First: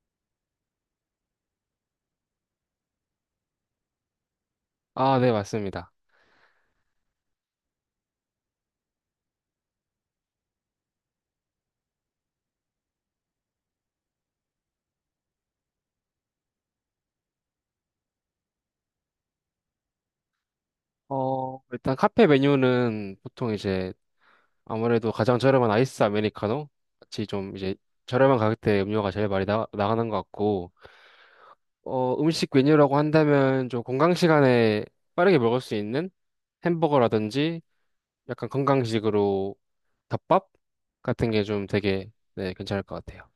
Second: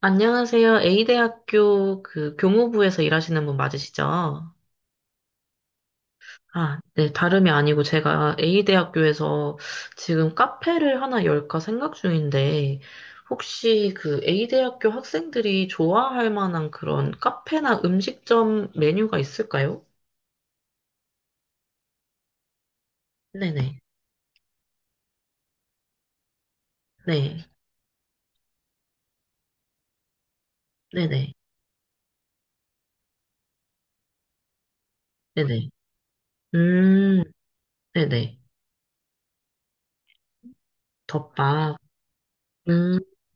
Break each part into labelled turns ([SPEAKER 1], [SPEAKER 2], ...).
[SPEAKER 1] 안녕하세요. A대학교 그 교무부에서 일하시는 분 맞으시죠?
[SPEAKER 2] 아, 네, 맞습니다.
[SPEAKER 1] 아, 네, 다름이 아니고 제가 A대학교에서 지금 카페를 하나 열까 생각 중인데, 혹시 그 A대학교 학생들이 좋아할 만한 그런 카페나 음식점 메뉴가 있을까요?
[SPEAKER 2] 일단 카페 메뉴는 보통
[SPEAKER 1] 네네,
[SPEAKER 2] 이제 아무래도 가장 저렴한 아이스 아메리카노 같이
[SPEAKER 1] 네,
[SPEAKER 2] 좀 이제 저렴한 가격대 음료가 제일 많이 나가는 것 같고,
[SPEAKER 1] 네네,
[SPEAKER 2] 음식 메뉴라고 한다면 좀 건강 시간에 빠르게 먹을
[SPEAKER 1] 네네.
[SPEAKER 2] 수 있는
[SPEAKER 1] 음,
[SPEAKER 2] 햄버거라든지
[SPEAKER 1] 네네.
[SPEAKER 2] 약간 건강식으로 덮밥 같은 게 좀
[SPEAKER 1] 덮밥.
[SPEAKER 2] 되게 네, 괜찮을 것
[SPEAKER 1] 음.
[SPEAKER 2] 같아요.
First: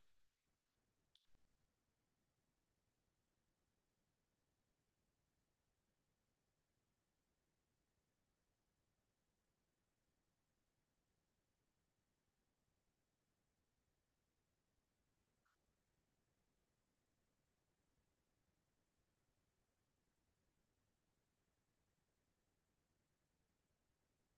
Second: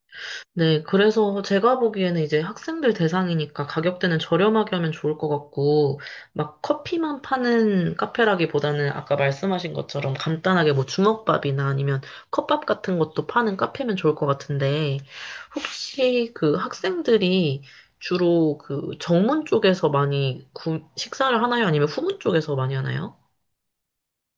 [SPEAKER 1] 네, 그래서 제가 보기에는 이제 학생들 대상이니까 가격대는 저렴하게 하면 좋을 것 같고, 막 커피만 파는 카페라기보다는 아까 말씀하신 것처럼 간단하게 뭐 주먹밥이나 아니면 컵밥 같은 것도 파는 카페면 좋을 것 같은데, 혹시 그 학생들이 주로 그 정문 쪽에서 많이 식사를 하나요? 아니면 후문 쪽에서 많이 하나요?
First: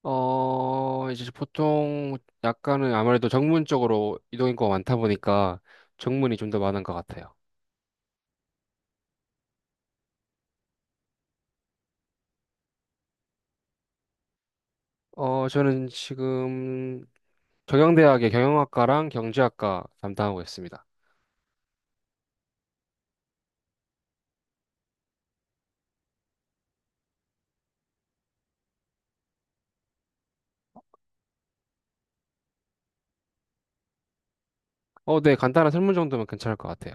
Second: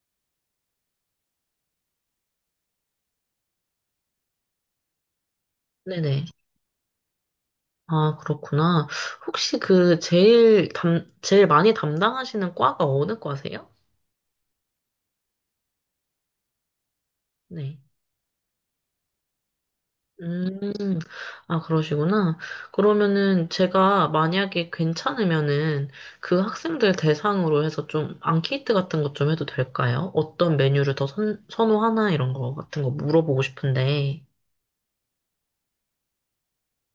[SPEAKER 2] 이제 보통 약간은 아무래도 정문 쪽으로 이동 인구가 많다 보니까
[SPEAKER 1] 네네.
[SPEAKER 2] 정문이 좀 더 많은 것 같아요.
[SPEAKER 1] 아, 그렇구나. 혹시 그 제일 많이 담당하시는 과가 어느 과세요?
[SPEAKER 2] 저는 지금
[SPEAKER 1] 네.
[SPEAKER 2] 경영대학의 경영학과랑 경제학과 담당하고 있습니다.
[SPEAKER 1] 음, 아, 그러시구나. 그러면은 제가 만약에 괜찮으면은 그 학생들 대상으로 해서 좀 앙케이트 같은 것 좀 해도 될까요? 어떤 메뉴를 더 선호하나 이런 거 같은 거 물어보고 싶은데.
[SPEAKER 2] 어, 네, 간단한 설문 정도면 괜찮을 것 같아요.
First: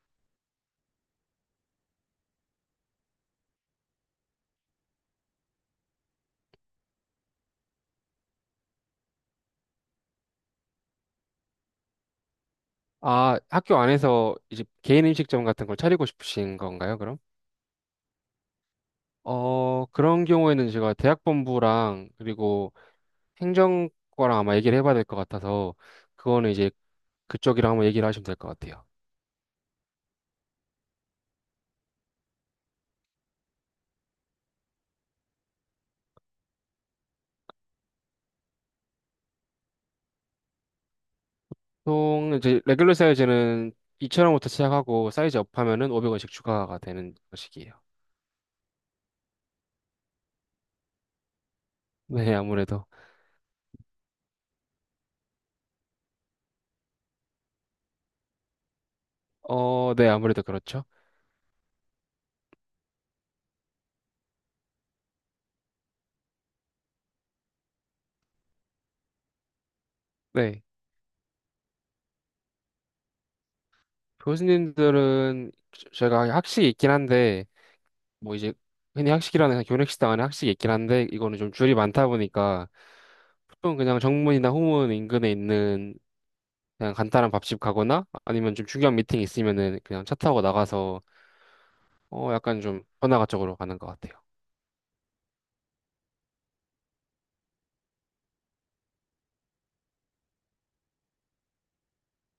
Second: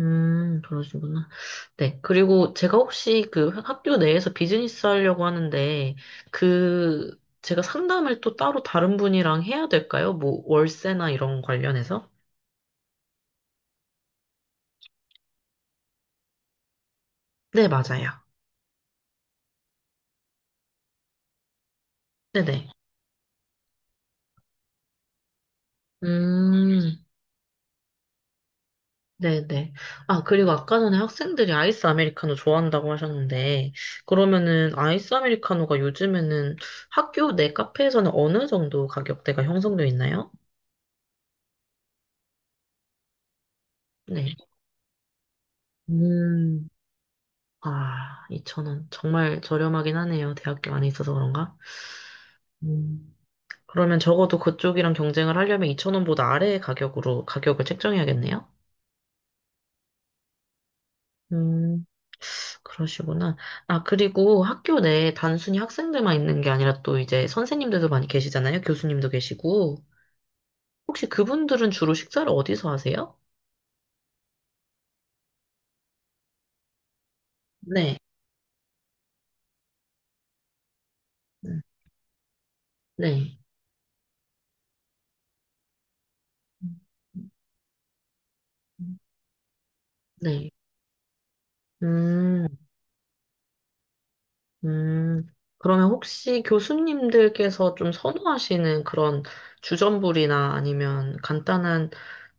[SPEAKER 1] 그러시구나. 네. 그리고 제가 혹시 그 학교 내에서 비즈니스 하려고 하는데 그 제가 상담을 또 따로 다른 분이랑 해야 될까요? 뭐 월세나 이런 관련해서?
[SPEAKER 2] 아, 학교 안에서 이제 개인 음식점 같은 걸 차리고 싶으신 건가요, 그럼?
[SPEAKER 1] 네, 맞아요.
[SPEAKER 2] 그런 경우에는 제가 대학본부랑
[SPEAKER 1] 네네.
[SPEAKER 2] 그리고 행정과랑 아마 얘기를 해봐야 될 것 같아서 그거는 이제
[SPEAKER 1] 음.
[SPEAKER 2] 그쪽이랑 한번 얘기를 하시면 될 것 같아요.
[SPEAKER 1] 네네. 아, 그리고 아까 전에 학생들이 아이스 아메리카노 좋아한다고 하셨는데, 그러면은 아이스 아메리카노가 요즘에는 학교 내 카페에서는 어느 정도 가격대가 형성되어 있나요?
[SPEAKER 2] 보통 이제 레귤러 사이즈는
[SPEAKER 1] 네.
[SPEAKER 2] 2,000원부터 시작하고 사이즈 업하면은 500원씩
[SPEAKER 1] 음,
[SPEAKER 2] 추가가 되는 것이에요.
[SPEAKER 1] 아, 2,000원. 정말 저렴하긴 하네요. 대학교 안에 있어서 그런가?
[SPEAKER 2] 네, 아무래도.
[SPEAKER 1] 음, 그러면 적어도 그쪽이랑 경쟁을 하려면 2,000원보다 아래의 가격으로 가격을 책정해야겠네요?
[SPEAKER 2] 어, 네, 아무래도 그렇죠.
[SPEAKER 1] 음. 그러시구나. 아, 그리고 학교 내에 단순히 학생들만 있는 게 아니라 또 이제 선생님들도 많이 계시잖아요. 교수님도 계시고.
[SPEAKER 2] 네.
[SPEAKER 1] 혹시 그분들은 주로 식사를 어디서 하세요?
[SPEAKER 2] 교수님들은 저희가 학식이 있긴 한데
[SPEAKER 1] 네.
[SPEAKER 2] 뭐 이제 흔히 학식이라는 교내식당 안에 학식이 있긴 한데 이거는 좀
[SPEAKER 1] 음,
[SPEAKER 2] 줄이 많다 보니까
[SPEAKER 1] 네.
[SPEAKER 2] 보통 그냥 정문이나 후문 인근에 있는 그냥 간단한 밥집 가거나 아니면 좀 중요한 미팅 있으면은 그냥 차 타고
[SPEAKER 1] 네.
[SPEAKER 2] 나가서 어
[SPEAKER 1] 음,
[SPEAKER 2] 약간 좀 번화가 쪽으로 가는 것 같아요.
[SPEAKER 1] 음. 그러면 혹시 교수님들께서 좀 선호하시는 그런 주전부리나 아니면 간단한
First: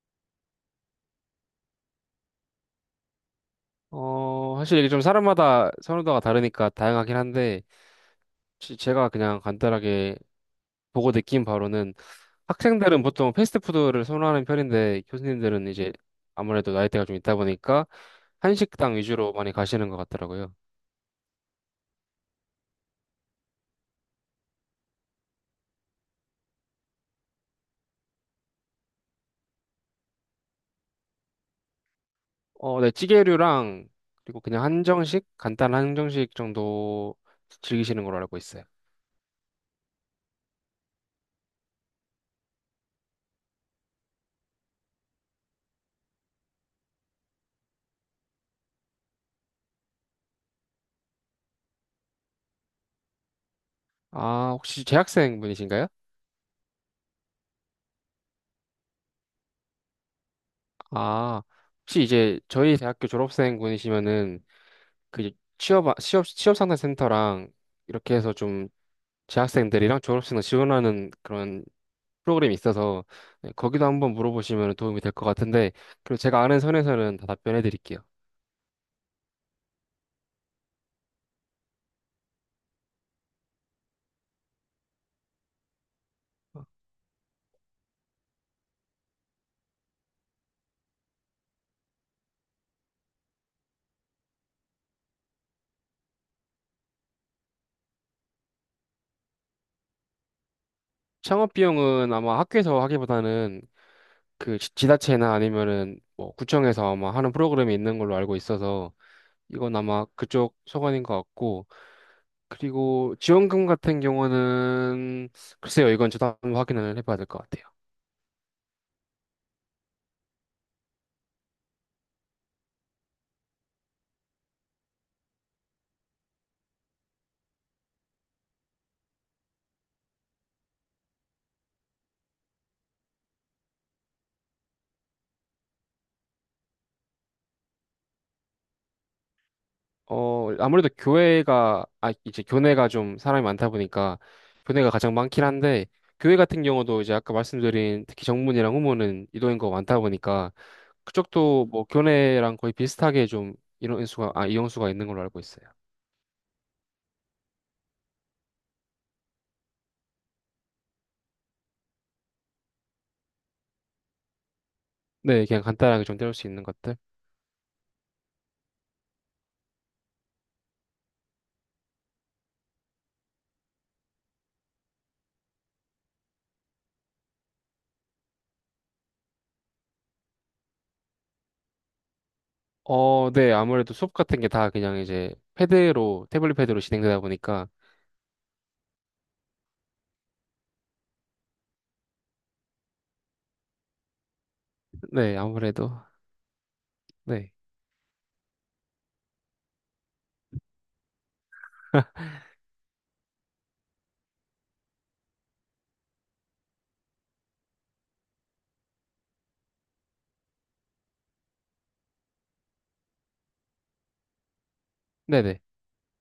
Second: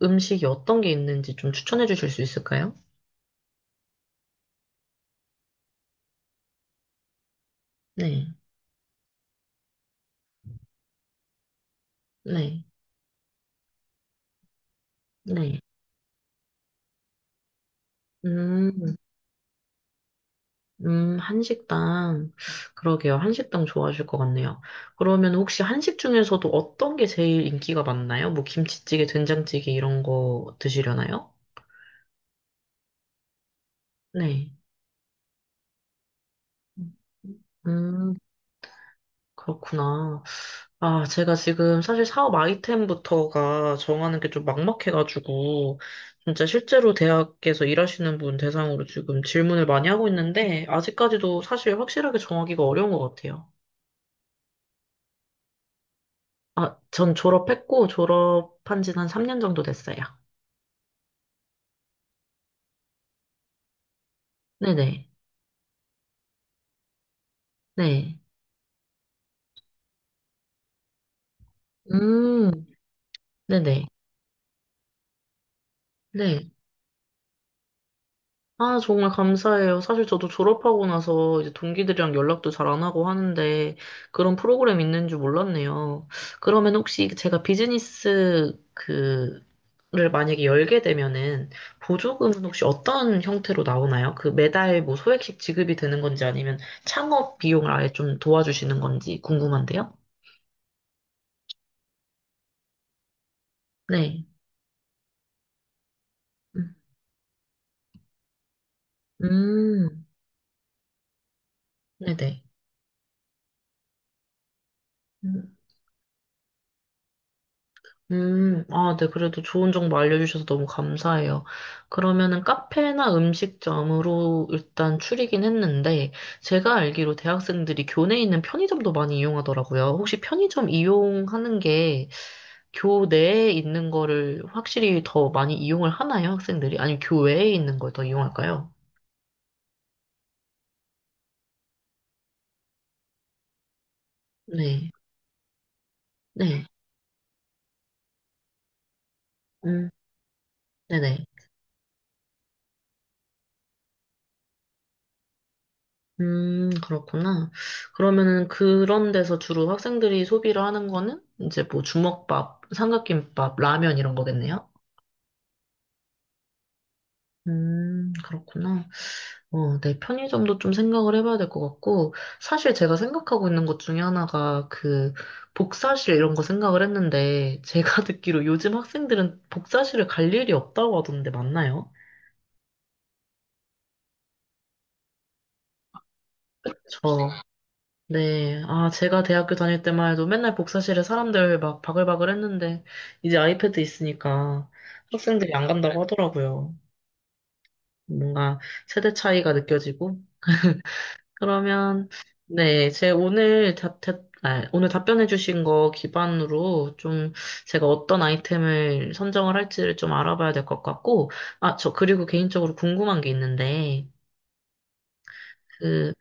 [SPEAKER 1] 음식이 어떤 게 있는지 좀 추천해 주실 수 있을까요?
[SPEAKER 2] 사실 이게 좀 사람마다 선호도가 다르니까 다양하긴 한데,
[SPEAKER 1] 네.
[SPEAKER 2] 제가 그냥 간단하게 보고 느낀 바로는
[SPEAKER 1] 네.
[SPEAKER 2] 학생들은 보통 패스트푸드를 선호하는 편인데,
[SPEAKER 1] 네.
[SPEAKER 2] 교수님들은 이제 아무래도 나이대가 좀 있다 보니까
[SPEAKER 1] 음.
[SPEAKER 2] 한식당 위주로 많이 가시는 것 같더라고요.
[SPEAKER 1] 한식당. 그러게요. 한식당 좋아하실 것 같네요. 그러면 혹시 한식 중에서도 어떤 게 제일 인기가 많나요? 뭐 김치찌개, 된장찌개 이런 거 드시려나요?
[SPEAKER 2] 어, 네, 찌개류랑 그리고
[SPEAKER 1] 네.
[SPEAKER 2] 그냥 한정식, 간단한 한정식 정도 즐기시는
[SPEAKER 1] 음,
[SPEAKER 2] 걸로 알고 있어요.
[SPEAKER 1] 그렇구나. 아, 제가 지금 사실 사업 아이템부터가 정하는 게 좀 막막해가지고, 진짜 실제로 대학에서 일하시는 분 대상으로 지금 질문을 많이 하고 있는데, 아직까지도 사실 확실하게 정하기가 어려운 것 같아요.
[SPEAKER 2] 아, 혹시 재학생 분이신가요?
[SPEAKER 1] 아, 전 졸업했고, 졸업한 지는 한 3년 정도 됐어요.
[SPEAKER 2] 아, 혹시 이제 저희 대학교 졸업생 분이시면은
[SPEAKER 1] 네네.
[SPEAKER 2] 그 취업 상담 센터랑 이렇게
[SPEAKER 1] 네.
[SPEAKER 2] 해서 좀 재학생들이랑 졸업생을 지원하는 그런
[SPEAKER 1] 음,
[SPEAKER 2] 프로그램이 있어서 네, 거기도
[SPEAKER 1] 네네.
[SPEAKER 2] 한번 물어보시면 도움이 될 것 같은데 그리고 제가
[SPEAKER 1] 네.
[SPEAKER 2] 아는 선에서는 다 답변해 드릴게요.
[SPEAKER 1] 아, 정말 감사해요. 사실 저도 졸업하고 나서 이제 동기들이랑 연락도 잘 안 하고 하는데 그런 프로그램 있는 줄 몰랐네요. 그러면 혹시 제가 비즈니스 그를 만약에 열게 되면은 보조금은 혹시 어떤 형태로 나오나요? 그 매달 뭐 소액씩 지급이 되는 건지 아니면 창업 비용을 아예 좀 도와주시는 건지 궁금한데요?
[SPEAKER 2] 창업 비용은 아마 학교에서 하기보다는
[SPEAKER 1] 네.
[SPEAKER 2] 그 지자체나 아니면은 뭐
[SPEAKER 1] 음,
[SPEAKER 2] 구청에서 아마 하는 프로그램이 있는 걸로 알고 있어서 이건
[SPEAKER 1] 음,
[SPEAKER 2] 아마 그쪽 소관인 것 같고
[SPEAKER 1] 네네.
[SPEAKER 2] 그리고 지원금 같은 경우는
[SPEAKER 1] 음,
[SPEAKER 2] 글쎄요 이건 저도 한번 확인을 해봐야 될 것 같아요.
[SPEAKER 1] 아, 네. 그래도 좋은 정보 알려주셔서 너무 감사해요. 그러면은 카페나 음식점으로 일단 추리긴 했는데, 제가 알기로 대학생들이 교내에 있는 편의점도 많이 이용하더라고요. 혹시 편의점 이용하는 게 교내에 있는 거를 확실히 더 많이 이용을 하나요, 학생들이? 아니면 교외에 있는 걸 더 이용할까요?
[SPEAKER 2] 어, 아무래도 교회가, 아, 이제 교내가 좀 사람이 많다 보니까 교내가
[SPEAKER 1] 네,
[SPEAKER 2] 가장 많긴 한데, 교회 같은
[SPEAKER 1] 네,
[SPEAKER 2] 경우도 이제 아까 말씀드린 특히 정문이랑 후문은 이도인구가
[SPEAKER 1] 음,
[SPEAKER 2] 많다 보니까
[SPEAKER 1] 네네.
[SPEAKER 2] 그쪽도 뭐 교내랑 거의 비슷하게 좀 이용수가 있는 걸로 알고 있어요.
[SPEAKER 1] 그렇구나. 그러면은 그런 데서 주로 학생들이 소비를 하는 거는 이제 뭐 주먹밥, 삼각김밥, 라면 이런 거겠네요?
[SPEAKER 2] 네, 그냥 간단하게 좀 때울 수 있는 것들.
[SPEAKER 1] 그렇구나. 어, 네, 편의점도 좀 생각을 해봐야 될 것 같고, 사실 제가 생각하고 있는 것 중에 하나가 그 복사실 이런 거 생각을 했는데, 제가 듣기로 요즘 학생들은 복사실을 갈 일이 없다고 하던데 맞나요?
[SPEAKER 2] 어, 네, 아무래도 수업 같은 게 다 그냥 이제 패드로, 태블릿 패드로 진행되다
[SPEAKER 1] 저,
[SPEAKER 2] 보니까,
[SPEAKER 1] 네. 아, 제가 대학교 다닐 때만 해도 맨날 복사실에 사람들 막 바글바글 했는데, 이제 아이패드 있으니까
[SPEAKER 2] 네,
[SPEAKER 1] 학생들이 안
[SPEAKER 2] 아무래도,
[SPEAKER 1] 간다고 하더라고요.
[SPEAKER 2] 네,
[SPEAKER 1] 뭔가 세대 차이가 느껴지고. 그러면, 네. 제 오늘 답, 답- 아, 오늘 답변해주신 거 기반으로 좀 제가 어떤 아이템을 선정을 할지를 좀 알아봐야 될 것 같고, 아, 저 그리고 개인적으로 궁금한 게 있는데,
[SPEAKER 2] 네네.
[SPEAKER 1] 그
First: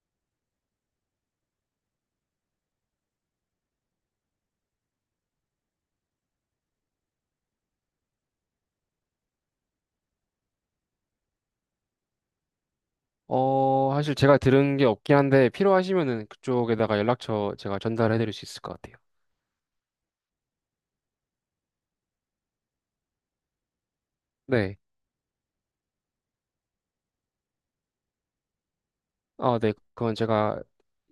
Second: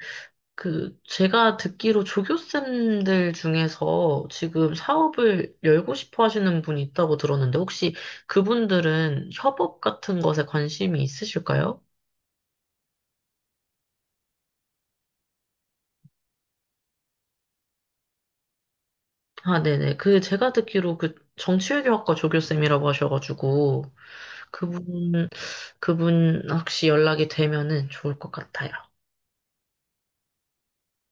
[SPEAKER 1] 제가 듣기로 조교쌤들 중에서 지금 사업을 열고 싶어 하시는 분이 있다고 들었는데, 혹시 그분들은 협업 같은 것에 관심이 있으실까요?
[SPEAKER 2] 사실 제가 들은 게 없긴 한데 필요하시면은 그쪽에다가 연락처 제가 전달해 드릴 수 있을 것 같아요.
[SPEAKER 1] 아, 네네. 그, 제가 듣기로 그 정치외교학과 조교쌤이라고 하셔가지고,
[SPEAKER 2] 네.
[SPEAKER 1] 그분, 그분 혹시 연락이 되면은 좋을 것 같아요.
[SPEAKER 2] 아, 네. 그건 제가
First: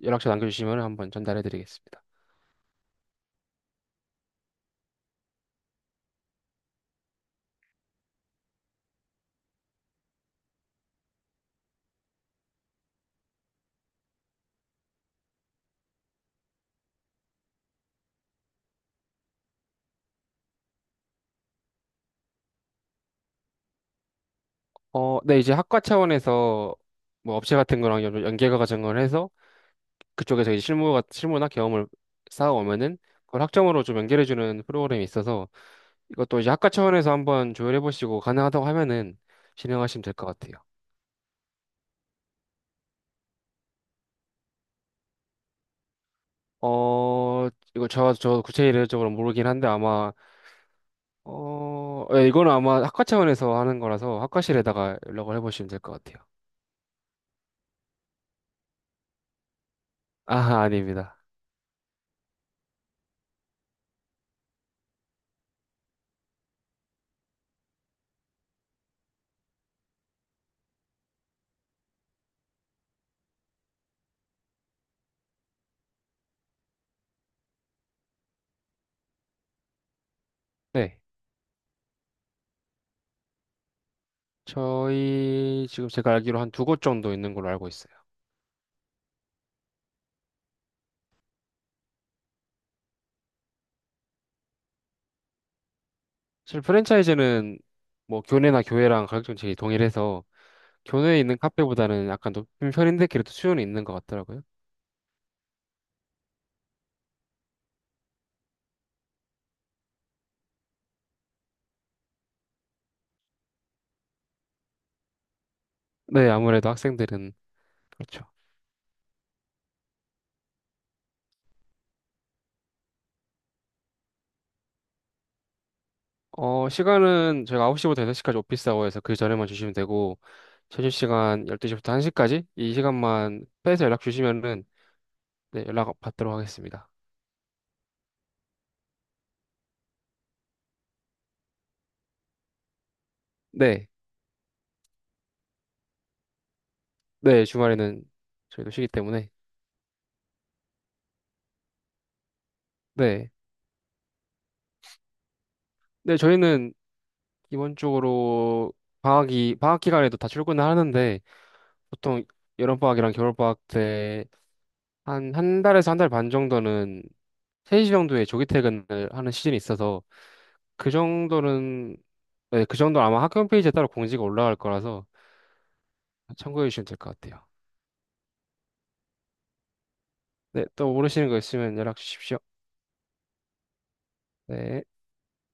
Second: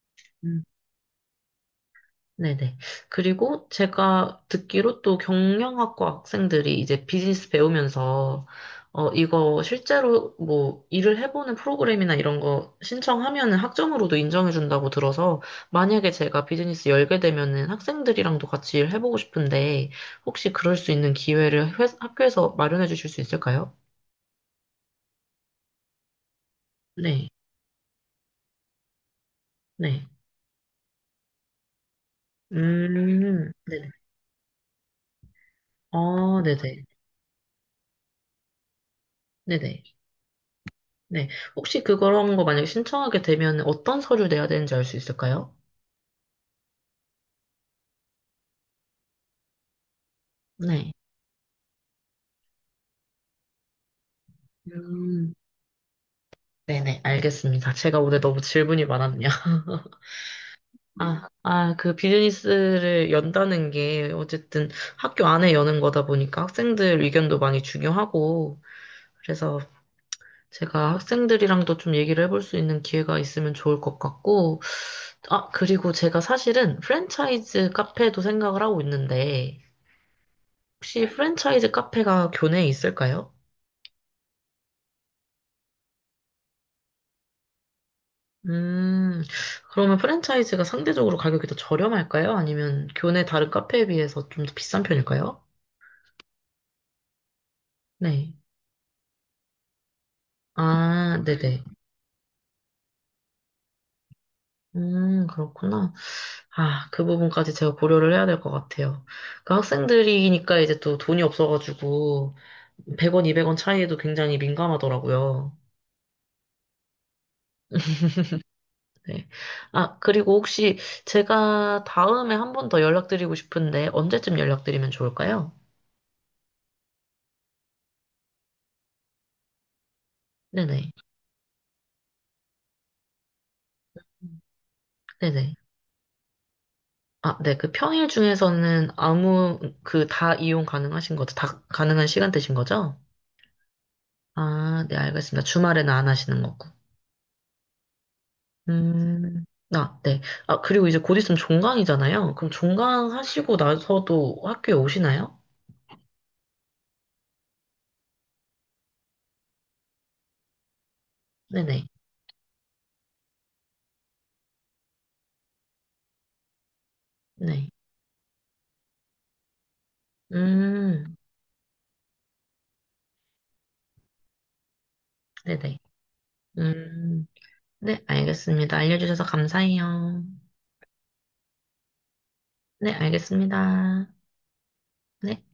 [SPEAKER 2] 연락처 남겨주시면 한번 전달해 드리겠습니다.
[SPEAKER 1] 네네. 그리고 제가 듣기로 또 경영학과 학생들이 이제 비즈니스 배우면서, 어, 이거 실제로 뭐 일을 해보는 프로그램이나 이런 거 신청하면은 학점으로도 인정해준다고 들어서, 만약에 제가 비즈니스 열게 되면은 학생들이랑도 같이 일해보고 싶은데, 혹시 그럴 수 있는 기회를 학교에서 마련해 주실 수 있을까요?
[SPEAKER 2] 어, 네. 이제 학과 차원에서
[SPEAKER 1] 네,
[SPEAKER 2] 뭐 업체 같은 거랑 연계가 과정을 해서
[SPEAKER 1] 네.
[SPEAKER 2] 그쪽에서 이제 실무가 실무나 경험을 쌓아오면은 그걸 학점으로
[SPEAKER 1] 네네.
[SPEAKER 2] 좀 연결해주는 프로그램이 있어서 이것도
[SPEAKER 1] 어,
[SPEAKER 2] 이제 학과
[SPEAKER 1] 네네.
[SPEAKER 2] 차원에서 한번 조율해보시고 가능하다고 하면은
[SPEAKER 1] 네네.
[SPEAKER 2] 진행하시면 될 것 같아요.
[SPEAKER 1] 네. 혹시 그런 거 만약에 신청하게 되면 어떤 서류 내야 되는지 알 수 있을까요?
[SPEAKER 2] 어, 이거 저 구체적으로 모르긴 한데 아마,
[SPEAKER 1] 네.
[SPEAKER 2] 어, 예, 이거는 아마 학과 차원에서 하는 거라서 학과실에다가
[SPEAKER 1] 음,
[SPEAKER 2] 연락을 해보시면 될 것 같아요.
[SPEAKER 1] 네네, 알겠습니다. 제가 오늘 너무 질문이 많았네요.
[SPEAKER 2] 아, 아닙니다.
[SPEAKER 1] 아, 아, 그 비즈니스를 연다는 게 어쨌든 학교 안에 여는 거다 보니까 학생들 의견도 많이 중요하고, 그래서 제가 학생들이랑도 좀 얘기를 해볼 수 있는 기회가 있으면 좋을 것 같고, 아, 그리고 제가 사실은 프랜차이즈 카페도 생각을 하고 있는데,
[SPEAKER 2] 네.
[SPEAKER 1] 혹시 프랜차이즈 카페가 교내에 있을까요?
[SPEAKER 2] 저희 지금 제가 알기로 한 두 곳 정도 있는 걸로 알고 있어요.
[SPEAKER 1] 음, 그러면 프랜차이즈가 상대적으로 가격이 더 저렴할까요? 아니면 교내 다른 카페에 비해서 좀 더 비싼 편일까요?
[SPEAKER 2] 사실 프랜차이즈는 뭐
[SPEAKER 1] 네.
[SPEAKER 2] 교내나 교회랑 가격 정책이 동일해서 교내에
[SPEAKER 1] 아,
[SPEAKER 2] 있는
[SPEAKER 1] 네네.
[SPEAKER 2] 카페보다는 약간 높은 편인데 그래도 수요는 있는 것 같더라고요.
[SPEAKER 1] 그렇구나. 아, 그 부분까지 제가 고려를 해야 될 것 같아요. 그 학생들이니까 이제 또 돈이 없어가지고 100원, 200원 차이에도 굉장히 민감하더라고요.
[SPEAKER 2] 네, 아무래도 학생들은 그렇죠.
[SPEAKER 1] 네. 아, 그리고 혹시 제가 다음에 한 번 더 연락드리고 싶은데 언제쯤 연락드리면 좋을까요?
[SPEAKER 2] 시간은 저희가 9시부터 6시까지 오피스 아워에서 그 전에만 주시면 되고
[SPEAKER 1] 네네.
[SPEAKER 2] 점심시간 12시부터 1시까지 이 시간만 빼서 연락 주시면은
[SPEAKER 1] 네네.
[SPEAKER 2] 네, 연락 받도록 하겠습니다.
[SPEAKER 1] 아, 네. 그 평일 중에서는 그 다 이용 가능하신 거죠? 다 가능한 시간대신 거죠?
[SPEAKER 2] 네,
[SPEAKER 1] 아, 네, 알겠습니다. 주말에는 안 하시는 거고.
[SPEAKER 2] 네, 주말에는 저희도 쉬기 때문에
[SPEAKER 1] 음, 아, 네. 아, 그리고 이제 곧 있으면 종강이잖아요. 그럼 종강
[SPEAKER 2] 네,
[SPEAKER 1] 하시고 나서도 학교에 오시나요?
[SPEAKER 2] 네, 저희는 기본적으로 방학 기간에도 다 출근을 하는데
[SPEAKER 1] 네네.
[SPEAKER 2] 보통 여름방학이랑 겨울방학 때 한 한 달에서 한 달 반 정도는
[SPEAKER 1] 네.
[SPEAKER 2] 3시 정도에 조기 퇴근을 하는 시즌이 있어서 그
[SPEAKER 1] 음,
[SPEAKER 2] 정도는 네, 그 정도는 아마 학교 홈페이지에 따로 공지가 올라갈 거라서
[SPEAKER 1] 네네.
[SPEAKER 2] 참고해 주시면 될 것
[SPEAKER 1] 음,
[SPEAKER 2] 같아요.
[SPEAKER 1] 네, 알겠습니다. 알려주셔서 감사해요.
[SPEAKER 2] 네, 또 모르시는 거 있으면 연락 주십시오.
[SPEAKER 1] 네, 알겠습니다.
[SPEAKER 2] 네.
[SPEAKER 1] 네.